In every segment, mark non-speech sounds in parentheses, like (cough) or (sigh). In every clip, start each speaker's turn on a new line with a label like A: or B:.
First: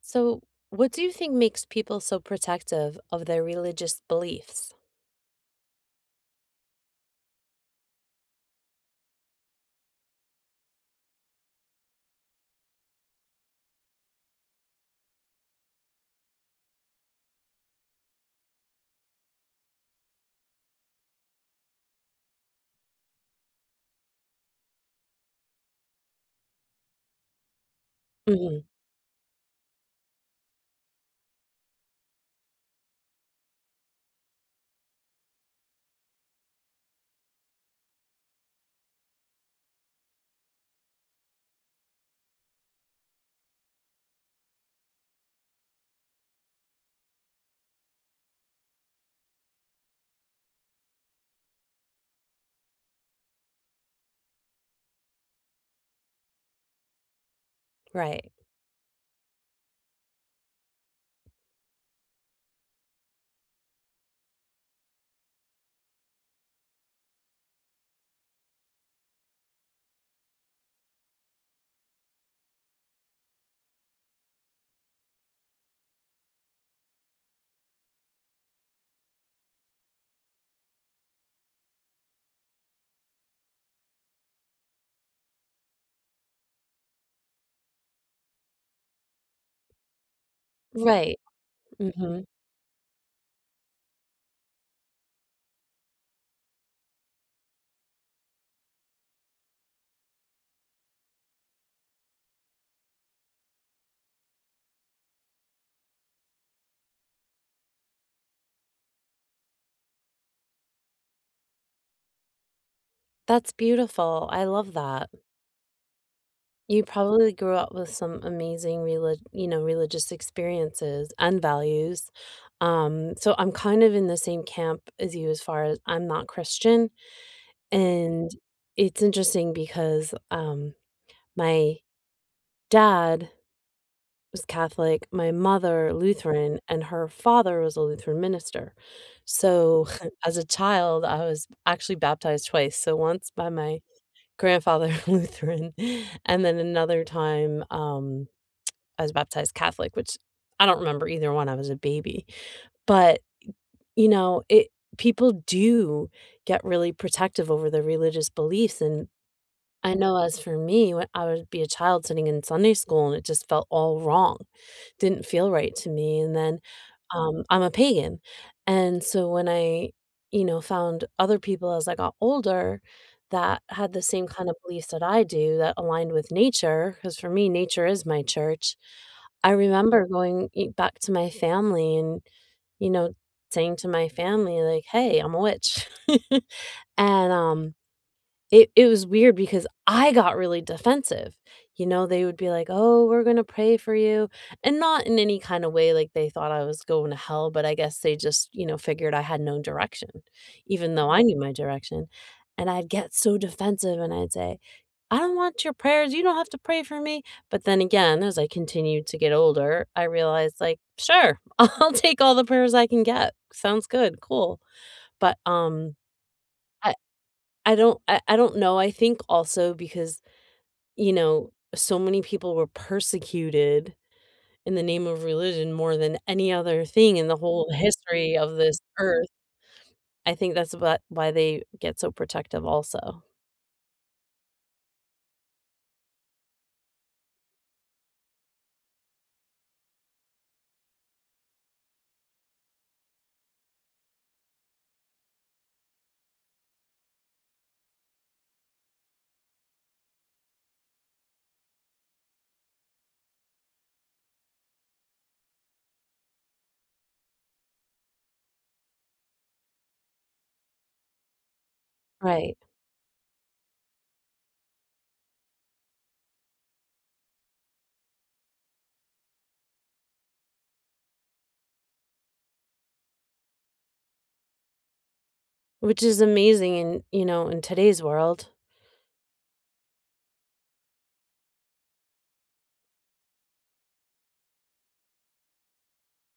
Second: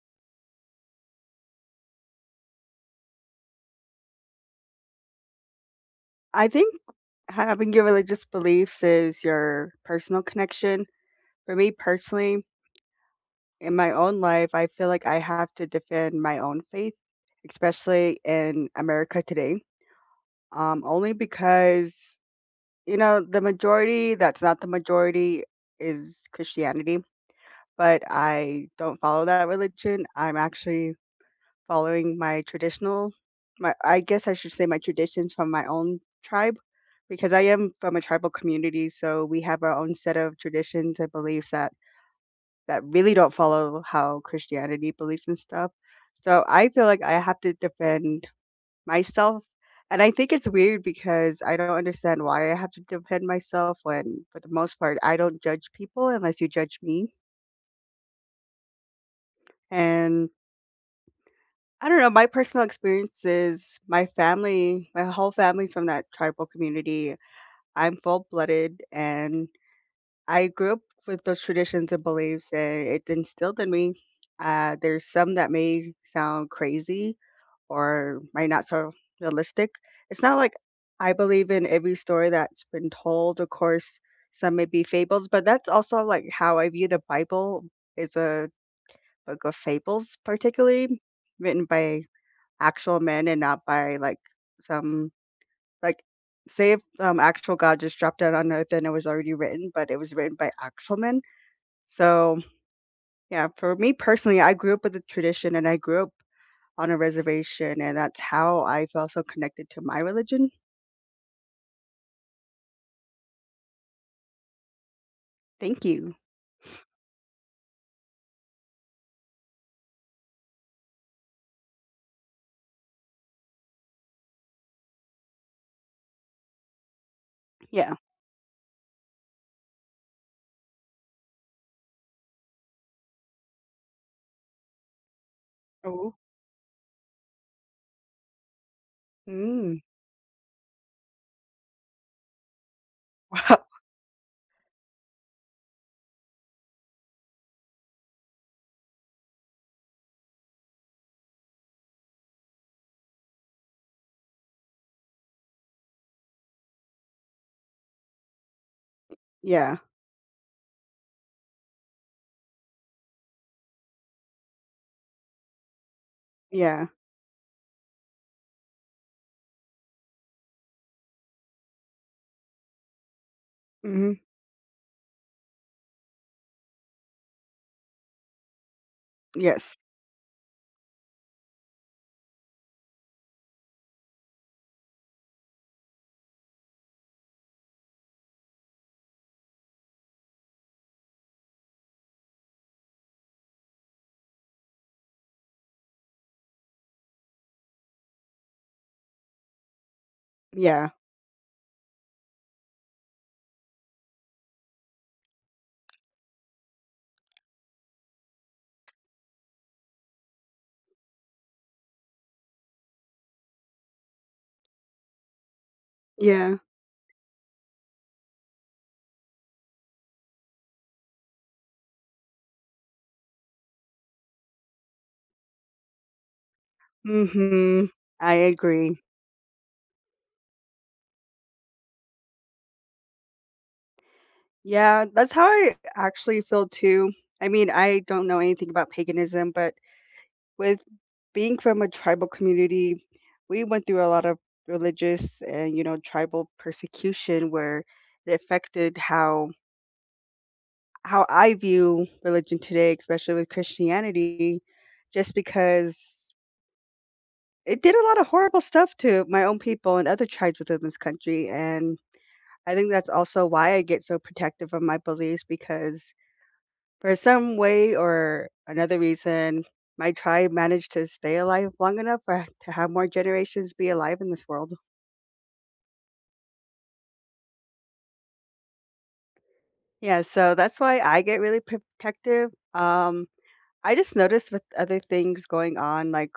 A: So, what do you think makes people so protective of their religious beliefs?
B: I think having your religious beliefs is your personal connection. For me personally, in my own life, I feel like I have to defend my own faith, especially in America today. Only because the majority that's not the majority is Christianity, but
A: Hmm.
B: I don't follow that religion. I'm actually following my traditional my I guess I should say my traditions from my own tribe because I am from a tribal community, so we have our own set of traditions and beliefs that really don't follow how Christianity believes and stuff. So I feel like I have to defend myself. And I think it's weird because I don't understand why I have to defend myself when, for the most part, I don't judge people unless you judge me.
A: Right.
B: And I don't know, my personal experience is my family, my whole family's from that tribal community. I'm full-blooded, and I grew up with those traditions and beliefs, and it's instilled in me. There's some that may sound crazy or might not sound realistic. It's not like I believe in every story that's been told. Of course, some may be fables, but that's also like how I view the Bible is a book of fables, particularly
A: Right.
B: written by
A: Hmm.
B: actual men and not by like some like say if actual God just dropped down on earth and it was already written, but it was written by actual men. So yeah, for me personally, I grew up with the tradition and I grew up on a reservation and that's how I felt so connected to my religion.
A: That's beautiful. I love that.
B: Thank you.
A: You probably grew up with some amazing you know, religious experiences and values. So I'm kind of in the same camp as you as far as I'm not Christian.
B: Yeah.
A: And it's interesting because my dad was Catholic, my mother
B: Oh.
A: Lutheran, and her father was a Lutheran minister.
B: Mm.
A: So, (laughs) as a child, I was actually baptized twice. So, once by
B: (laughs) Wow.
A: my grandfather (laughs) Lutheran, and then another time, I was baptized Catholic, which I don't remember either one. I was a baby. But, you know, it people do get really protective over their religious beliefs. And
B: Yeah.
A: I know as for me, when I would be a child sitting in Sunday school and it just felt all wrong. Didn't feel right to me, and then,
B: Yeah.
A: I'm a pagan, and so when you know, found other people as I got older that had the
B: hmm
A: same kind of beliefs that I do that aligned with nature, because for me, nature is my church. I
B: Yes.
A: remember going e back to my family and, you know, saying to my family, like, "Hey, I'm a witch." (laughs) And, it was weird because I got really defensive, you know, they would be like, "Oh, we're gonna pray for you," and not in any kind of way like they thought I was going to hell, but I guess they just, you know, figured I had no direction,
B: Yeah.
A: even though I Mhm. knew my direction, and I'd get so defensive and I'd say, "I don't want your prayers, you don't have to pray for me," but then again, as I continued to get older, I realized, like, "Sure, (laughs) I'll take all the prayers I can get, sounds good, cool," but,
B: Yeah.
A: I I don't know, I think also because, you know, so many people were persecuted in the name of religion more than any other thing in the whole
B: hmm I
A: history of this
B: agree.
A: earth. I think that's about why they get so protective also.
B: Yeah, that's how I actually feel too. I mean, I don't know anything about paganism, but with being from a tribal community, we went through a lot of religious and, you know, tribal persecution where it affected how I view religion today, especially with Christianity, just because it did a lot of horrible stuff to my own people and other tribes within this country. And
A: Right.
B: I think that's also why I get so protective of my beliefs because for some way or another reason, my tribe managed to stay alive long enough for (laughs) to have more generations be alive in this world.
A: Which is amazing in, you know, in today's world.
B: Yeah, so that's why I get really protective. I just noticed with other things going on, like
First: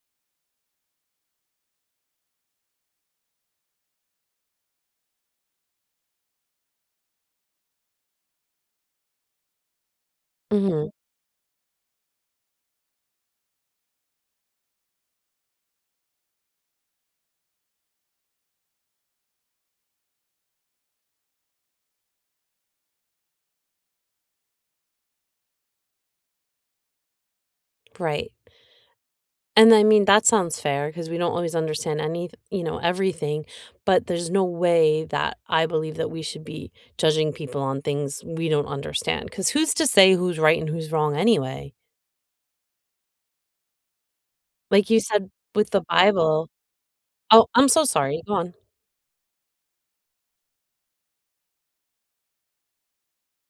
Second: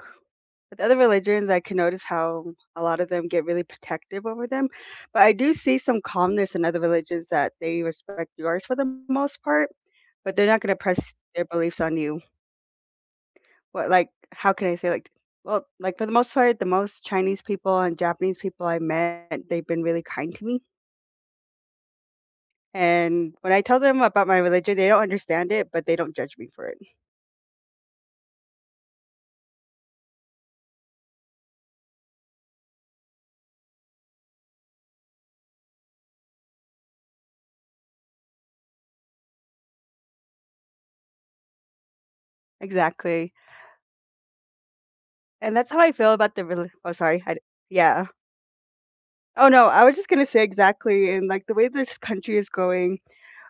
B: with other religions, I can notice how a lot of them get really protective over them. But I do see some calmness in other religions that they respect yours for the most part, but they're not going to
A: Mhm,
B: press their beliefs on you. What, like, how can I say, like well, like, for the most part, the most Chinese people and Japanese people I met, they've been really kind to me, and when I tell them about my religion, they don't understand it, but they don't judge me for it.
A: right. And I mean, that sounds fair because we don't always understand you know, everything, but there's no way that I believe that we should be judging people on things we don't understand. Because who's to say who's right and who's wrong anyway?
B: Exactly,
A: Like you said
B: and
A: with
B: that's how
A: the
B: I feel about the
A: Bible.
B: reli oh, sorry, I d
A: Oh, I'm so
B: yeah.
A: sorry. Go on.
B: Oh, no, I was just gonna say exactly, and, like, the way this country is going,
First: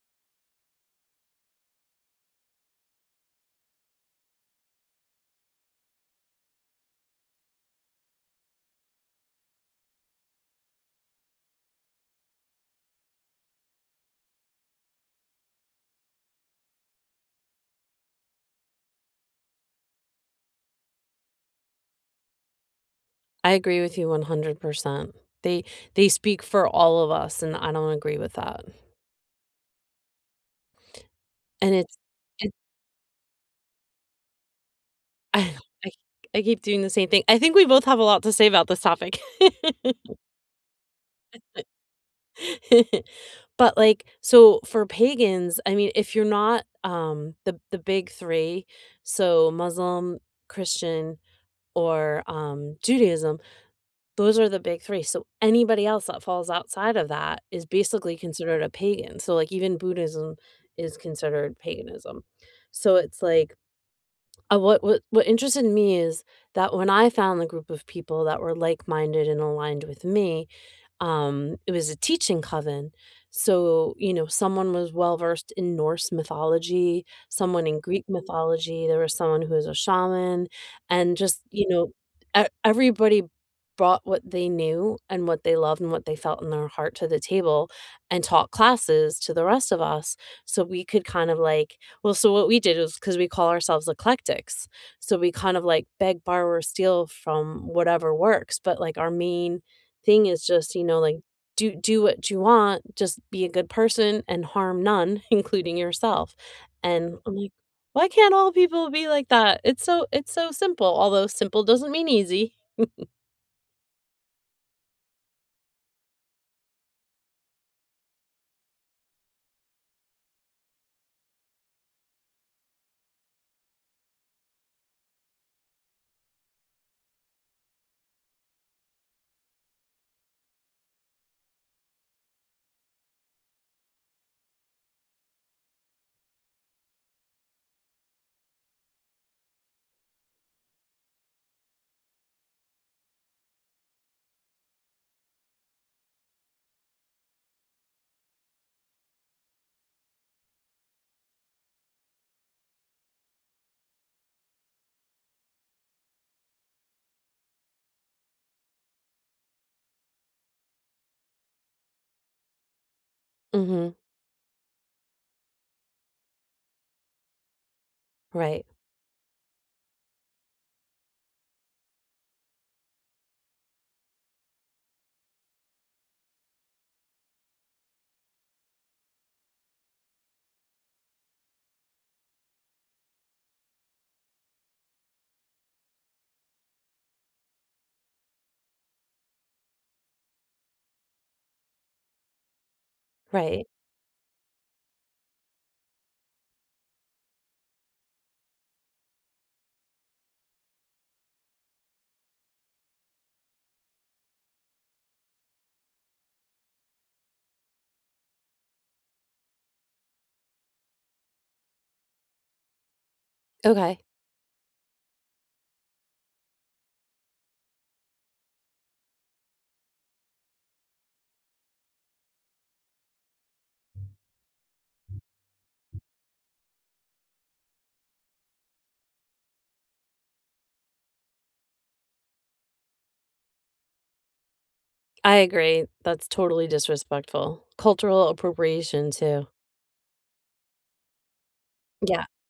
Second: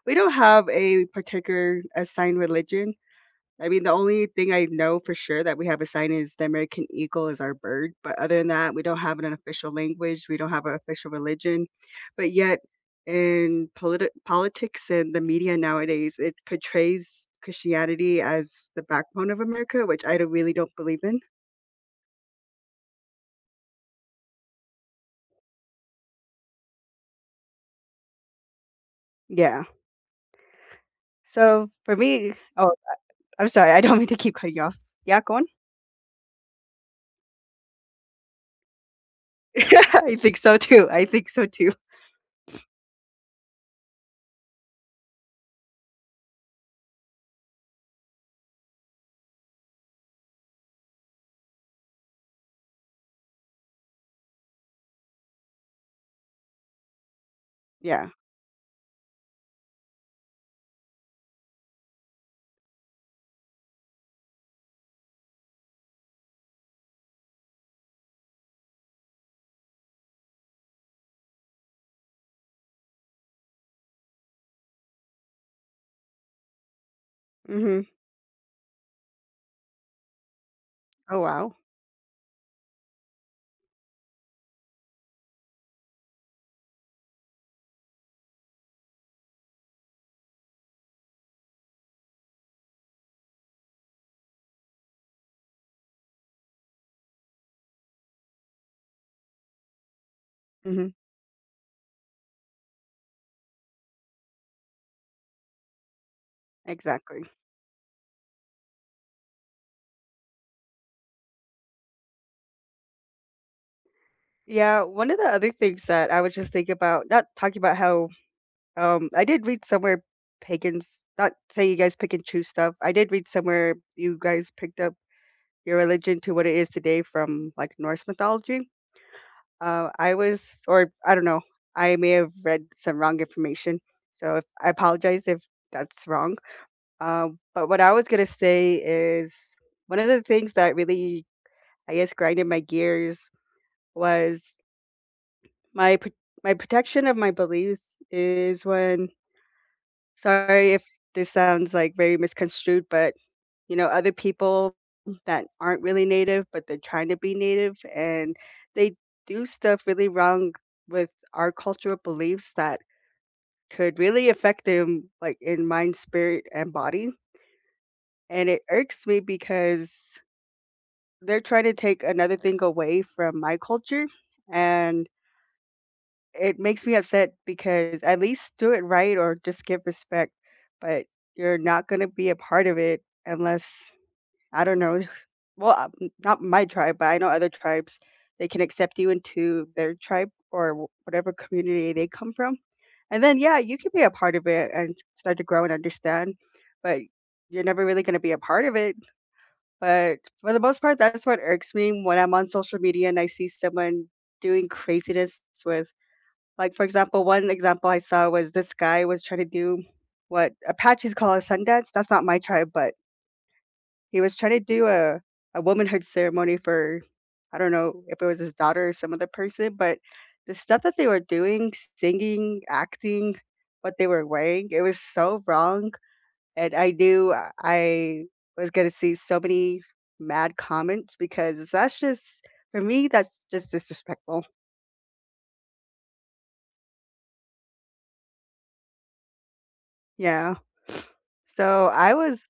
B: we don't have a particular assigned religion. I mean, the only thing I know for sure that we have a sign is the American eagle is our bird, but other than that, we don't have an official language, we don't have an official religion. But yet, in politi- politics and the media nowadays, it portrays Christianity as the backbone of America, which I don't, really don't believe in.
A: I agree with you 100%. They they speak for all of us, and I don't agree with that.
B: Yeah. So
A: And
B: for
A: it's
B: me,
A: it,
B: oh, I'm sorry, I don't mean to keep cutting you off. Yeah,
A: (laughs)
B: go on.
A: I, I I keep doing the same thing. I think we both have a lot to say about this topic. (laughs)
B: (laughs) I think so too. I think so too.
A: (laughs) But, like, so for pagans, I mean, if you're not, the big 3, so Muslim, Christian, or, Judaism, those are the big 3, so anybody else that falls outside of that is
B: Yeah.
A: basically considered a pagan, so, like, even Buddhism is considered paganism. So it's like what interested me is that when I found the group of people that were like-minded and aligned with me, it was a teaching coven. So, you know, someone was well-versed in Norse mythology, someone in
B: hmm
A: Greek mythology, there was someone who was a shaman, and
B: Oh
A: just,
B: wow.
A: you know, e everybody brought what they knew and what they loved and what they felt in their heart to the table and taught classes to the rest of us so we could kind of, like, well, so what we did was because we call ourselves eclectics, so we kind of, like, beg, borrow, or steal from whatever works, but, like, our main thing is just, you
B: hmm
A: know, like, do what you want, just be a good person and harm none, (laughs) including yourself, and
B: Exactly.
A: I'm like, "Why can't all people be like that?" It's so simple, although simple doesn't mean easy.
B: Yeah, one of the other things that I was just thinking about, not talking about how I did read somewhere pagans not saying you guys pick and choose stuff. I did read somewhere you guys picked up your religion to what it is today from like Norse mythology. I was or I don't know, I may have read some wrong information. So if I apologize if that's wrong. But what I was gonna say is one of the things that really I guess grinded my gears was My pro my protection of my beliefs is when sorry if this sounds, like, very misconstrued, but, you know, other people that aren't really Native, but they're trying to be Native, and they do stuff really wrong with our cultural beliefs that
A: Mhm.
B: could really affect them, like, in mind, spirit, and body, and it
A: Right.
B: irks me because they're trying to take another thing away from my culture, and it makes me upset because at least do it right or just give respect, but you're not gonna be a part of it unless I don't know. (laughs) Well, not my tribe, but I know other tribes, they can accept you into their tribe or wh whatever community they come from, and then, yeah,
A: Right.
B: you can be a part of it and s start to grow and understand, but you're never really gonna be a part of it, but for the most part, that's what irks me when I'm on social media and I see someone doing craziness with like, for example, one example I saw was this guy was trying to do what Apaches call a sundance. That's not my tribe, but
A: Okay.
B: he was trying to do a womanhood ceremony for I don't know if it was his daughter or some other person, but the stuff that they were doing, singing, acting, what they were wearing, it was so wrong. And I knew I was gonna see so many mad comments because that's just for me, that's just disrespectful.
A: I agree. That's totally disrespectful. Cultural appropriation too.
B: Yeah. So, I
A: Yeah.
B: was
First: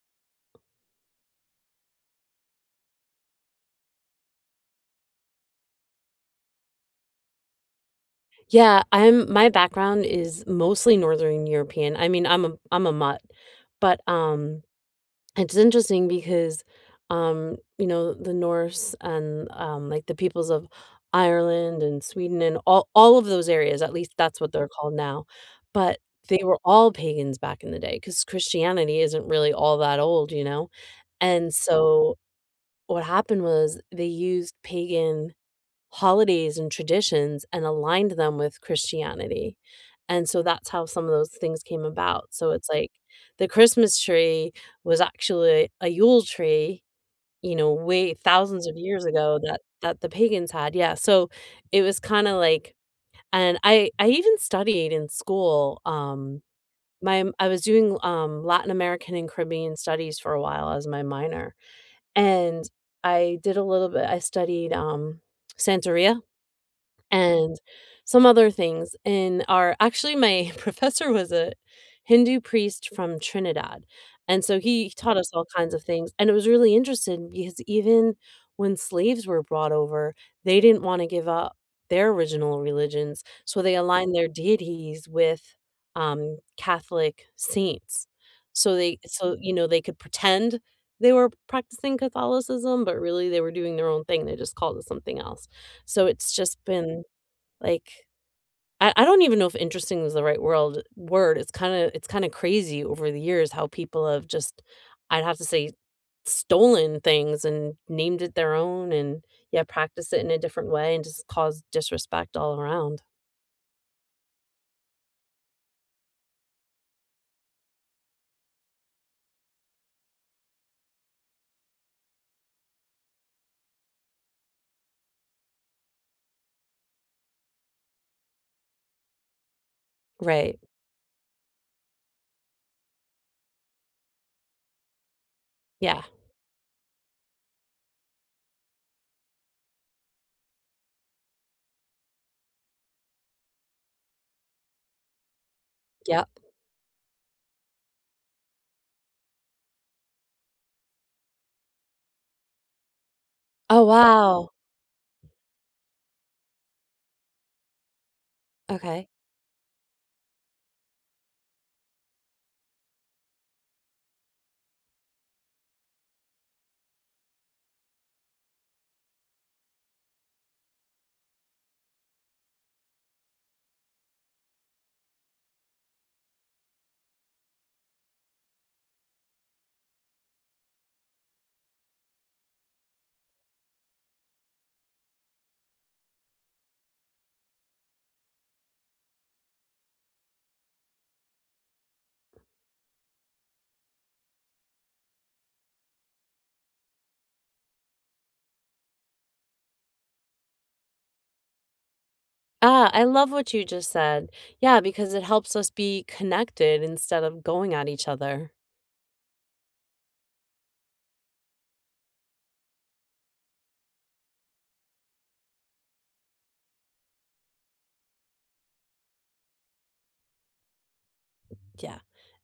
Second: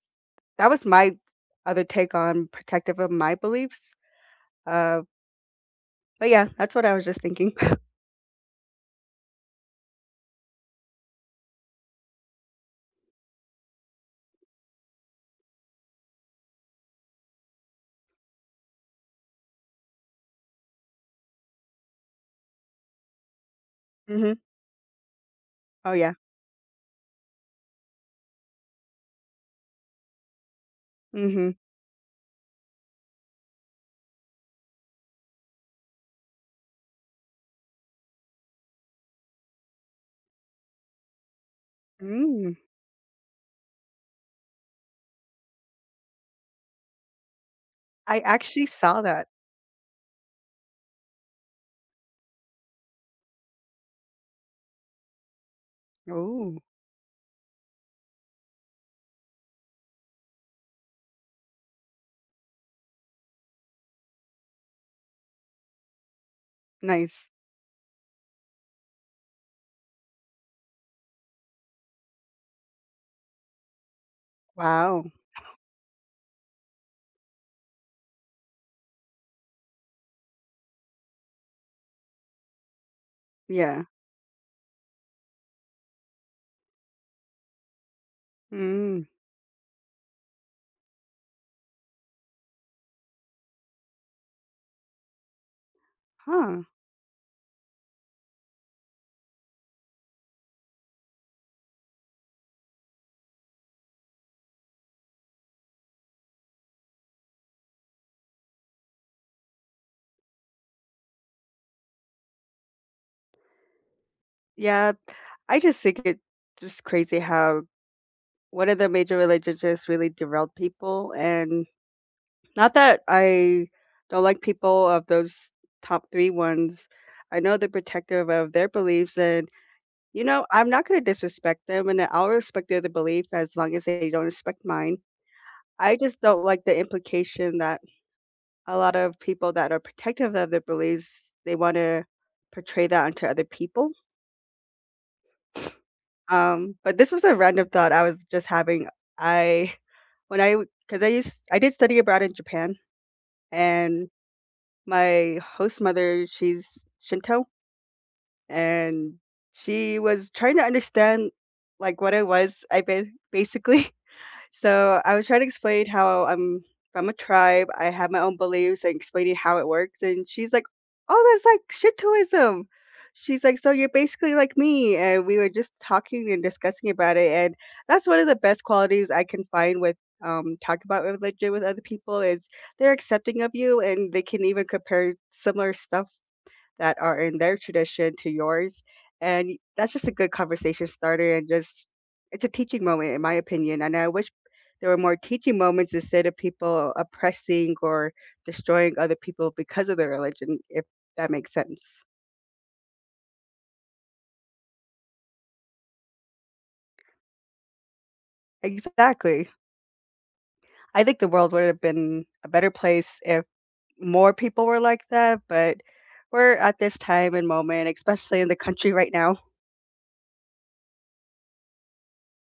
B: that was my other take on protective of my beliefs, uh, but yeah, that's what I was just thinking.
A: Yeah, I'm my background is mostly Northern European. I mean, I'm a mutt, but, it's interesting because, you know, the Norse and, like, the peoples of Ireland and Sweden and all of those areas, at
B: (laughs)
A: least that's
B: Mhm.
A: what they're called now,
B: Oh,
A: but
B: yeah.
A: they were all pagans back in the day because Christianity isn't really all that old, you know, and
B: Mhm.
A: so what happened was they used pagan holidays and traditions and aligned them with Christianity, and so that's how some of those things came about. So
B: Mm.
A: it's like the Christmas tree was actually a Yule tree, you know, way
B: I actually
A: thousands of
B: saw
A: years
B: that.
A: ago that the pagans had, yeah, so it was kinda like and I even studied in school,
B: Oh,
A: my I was doing, Latin American and Caribbean studies for a while as my minor, and I did a little bit I studied, Santeria
B: nice.
A: and some other things. And our actually, my (laughs) professor was a Hindu priest from Trinidad, and so he
B: Wow.
A: taught us all kinds of things, and it was really interesting because even when slaves were brought over, they didn't wanna give up their original religions, so they
B: Yeah.
A: aligned their deities with, Catholic saints. So they
B: Mm.
A: so, you know, they could pretend they were practicing Catholicism, but really they were doing their own thing, they just called it something else. So it's just
B: Huh.
A: been like, I don't even know if interesting is the right world word. It's kinda crazy over the years how people have just, I'd have to say, stolen things and named it their own and, yeah, practice it in a different way and just cause disrespect all around.
B: Yeah, I just think it's just crazy how one of the major religions just really derailed people and not that I don't like people of those top 3 ones. I know they're protective of their beliefs and, you know,
A: Right.
B: I'm not gonna disrespect them and I'll respect their belief as long as they don't respect mine. I
A: Yeah.
B: just don't like the implication that a lot of people that are protective of their beliefs, they wanna portray that onto other people.
A: Yep.
B: But this was a random thought I was just having. I when I because I did study abroad in Japan
A: Oh,
B: and
A: wow.
B: my host mother, she's Shinto,
A: Okay.
B: and she was trying to understand like what I was, basically. So I was trying to explain how I'm from a tribe. I have my own beliefs and explaining how it works. And she's like, oh, that's like shintoism." She's like, so you're basically like me. And we were just talking and discussing about it. And that's one of the best qualities I can find with talk about religion with other people is they're accepting of you and they can even compare similar stuff that are in their tradition to yours. And that's just a good conversation starter and just it's a teaching moment in my opinion. And I wish there were more teaching moments instead of people oppressing or destroying other people because of their religion, if that makes sense.
A: Ah, I love what you just said. Yeah, because it helps us be connected instead of going at each other.
B: Exactly. I think the world would have been a better place if more people were like that, but we're at this time and moment, especially in the country right now.
A: Yeah.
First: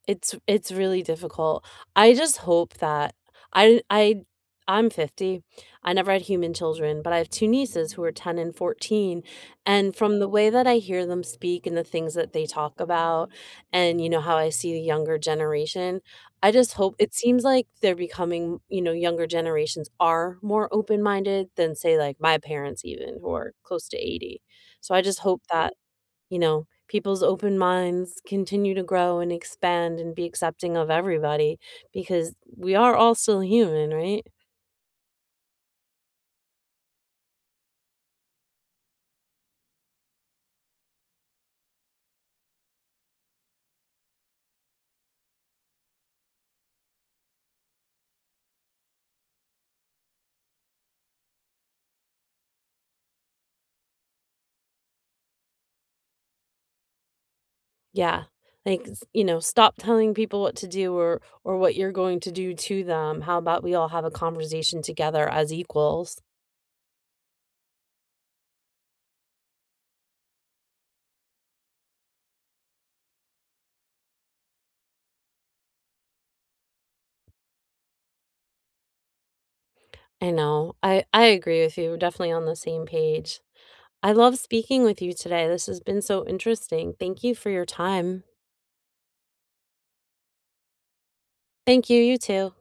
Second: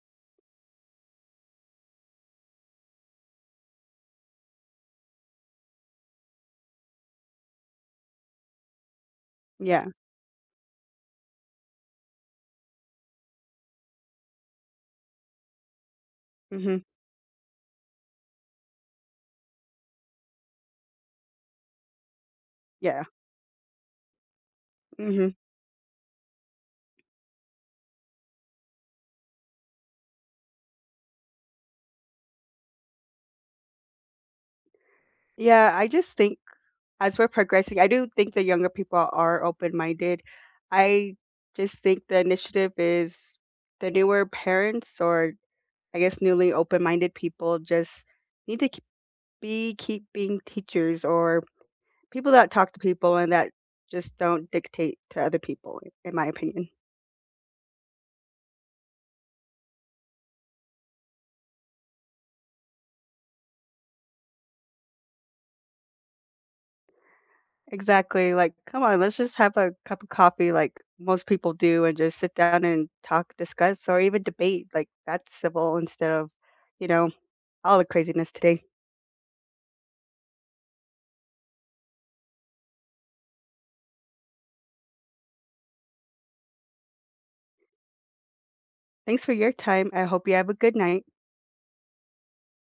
A: It's really difficult. I just hope that I I I'm 50. I never had human children, but I have 2 nieces who are 10 and 14,
B: Yeah.
A: and from the way that I hear them speak and the things that they talk about and, you know, how I see the younger generation, I just
B: hmm
A: hope it seems like they're becoming you know, younger generations are more open-minded than, say, like, my parents
B: Yeah.
A: even who are close to 80. So I just
B: hmm
A: hope that you know, people's open minds continue to grow and expand and be accepting of everybody because we are all still human, right?
B: Yeah. I just think as we're progressing, I do think the younger people are open-minded. I just think the initiative is the newer parents or I guess newly open-minded people just need to be keep being teachers or people that talk to people and that just don't dictate to other people, in my opinion.
A: Yeah. Like, you know, stop telling people what to do or what you're going to do to them. How about we all have a conversation together as equals?
B: Exactly. Like, come on, let's just have a cup of coffee like most people do and just sit down and talk, discuss, or even debate. Like, that's civil instead of, you know, all the craziness today.
A: I know. I agree with you. We're definitely on the same page. I love speaking with you today. This has been so interesting. Thank you for your time.
B: Thanks for your time. I hope you have a good night.
A: Thank you, you too.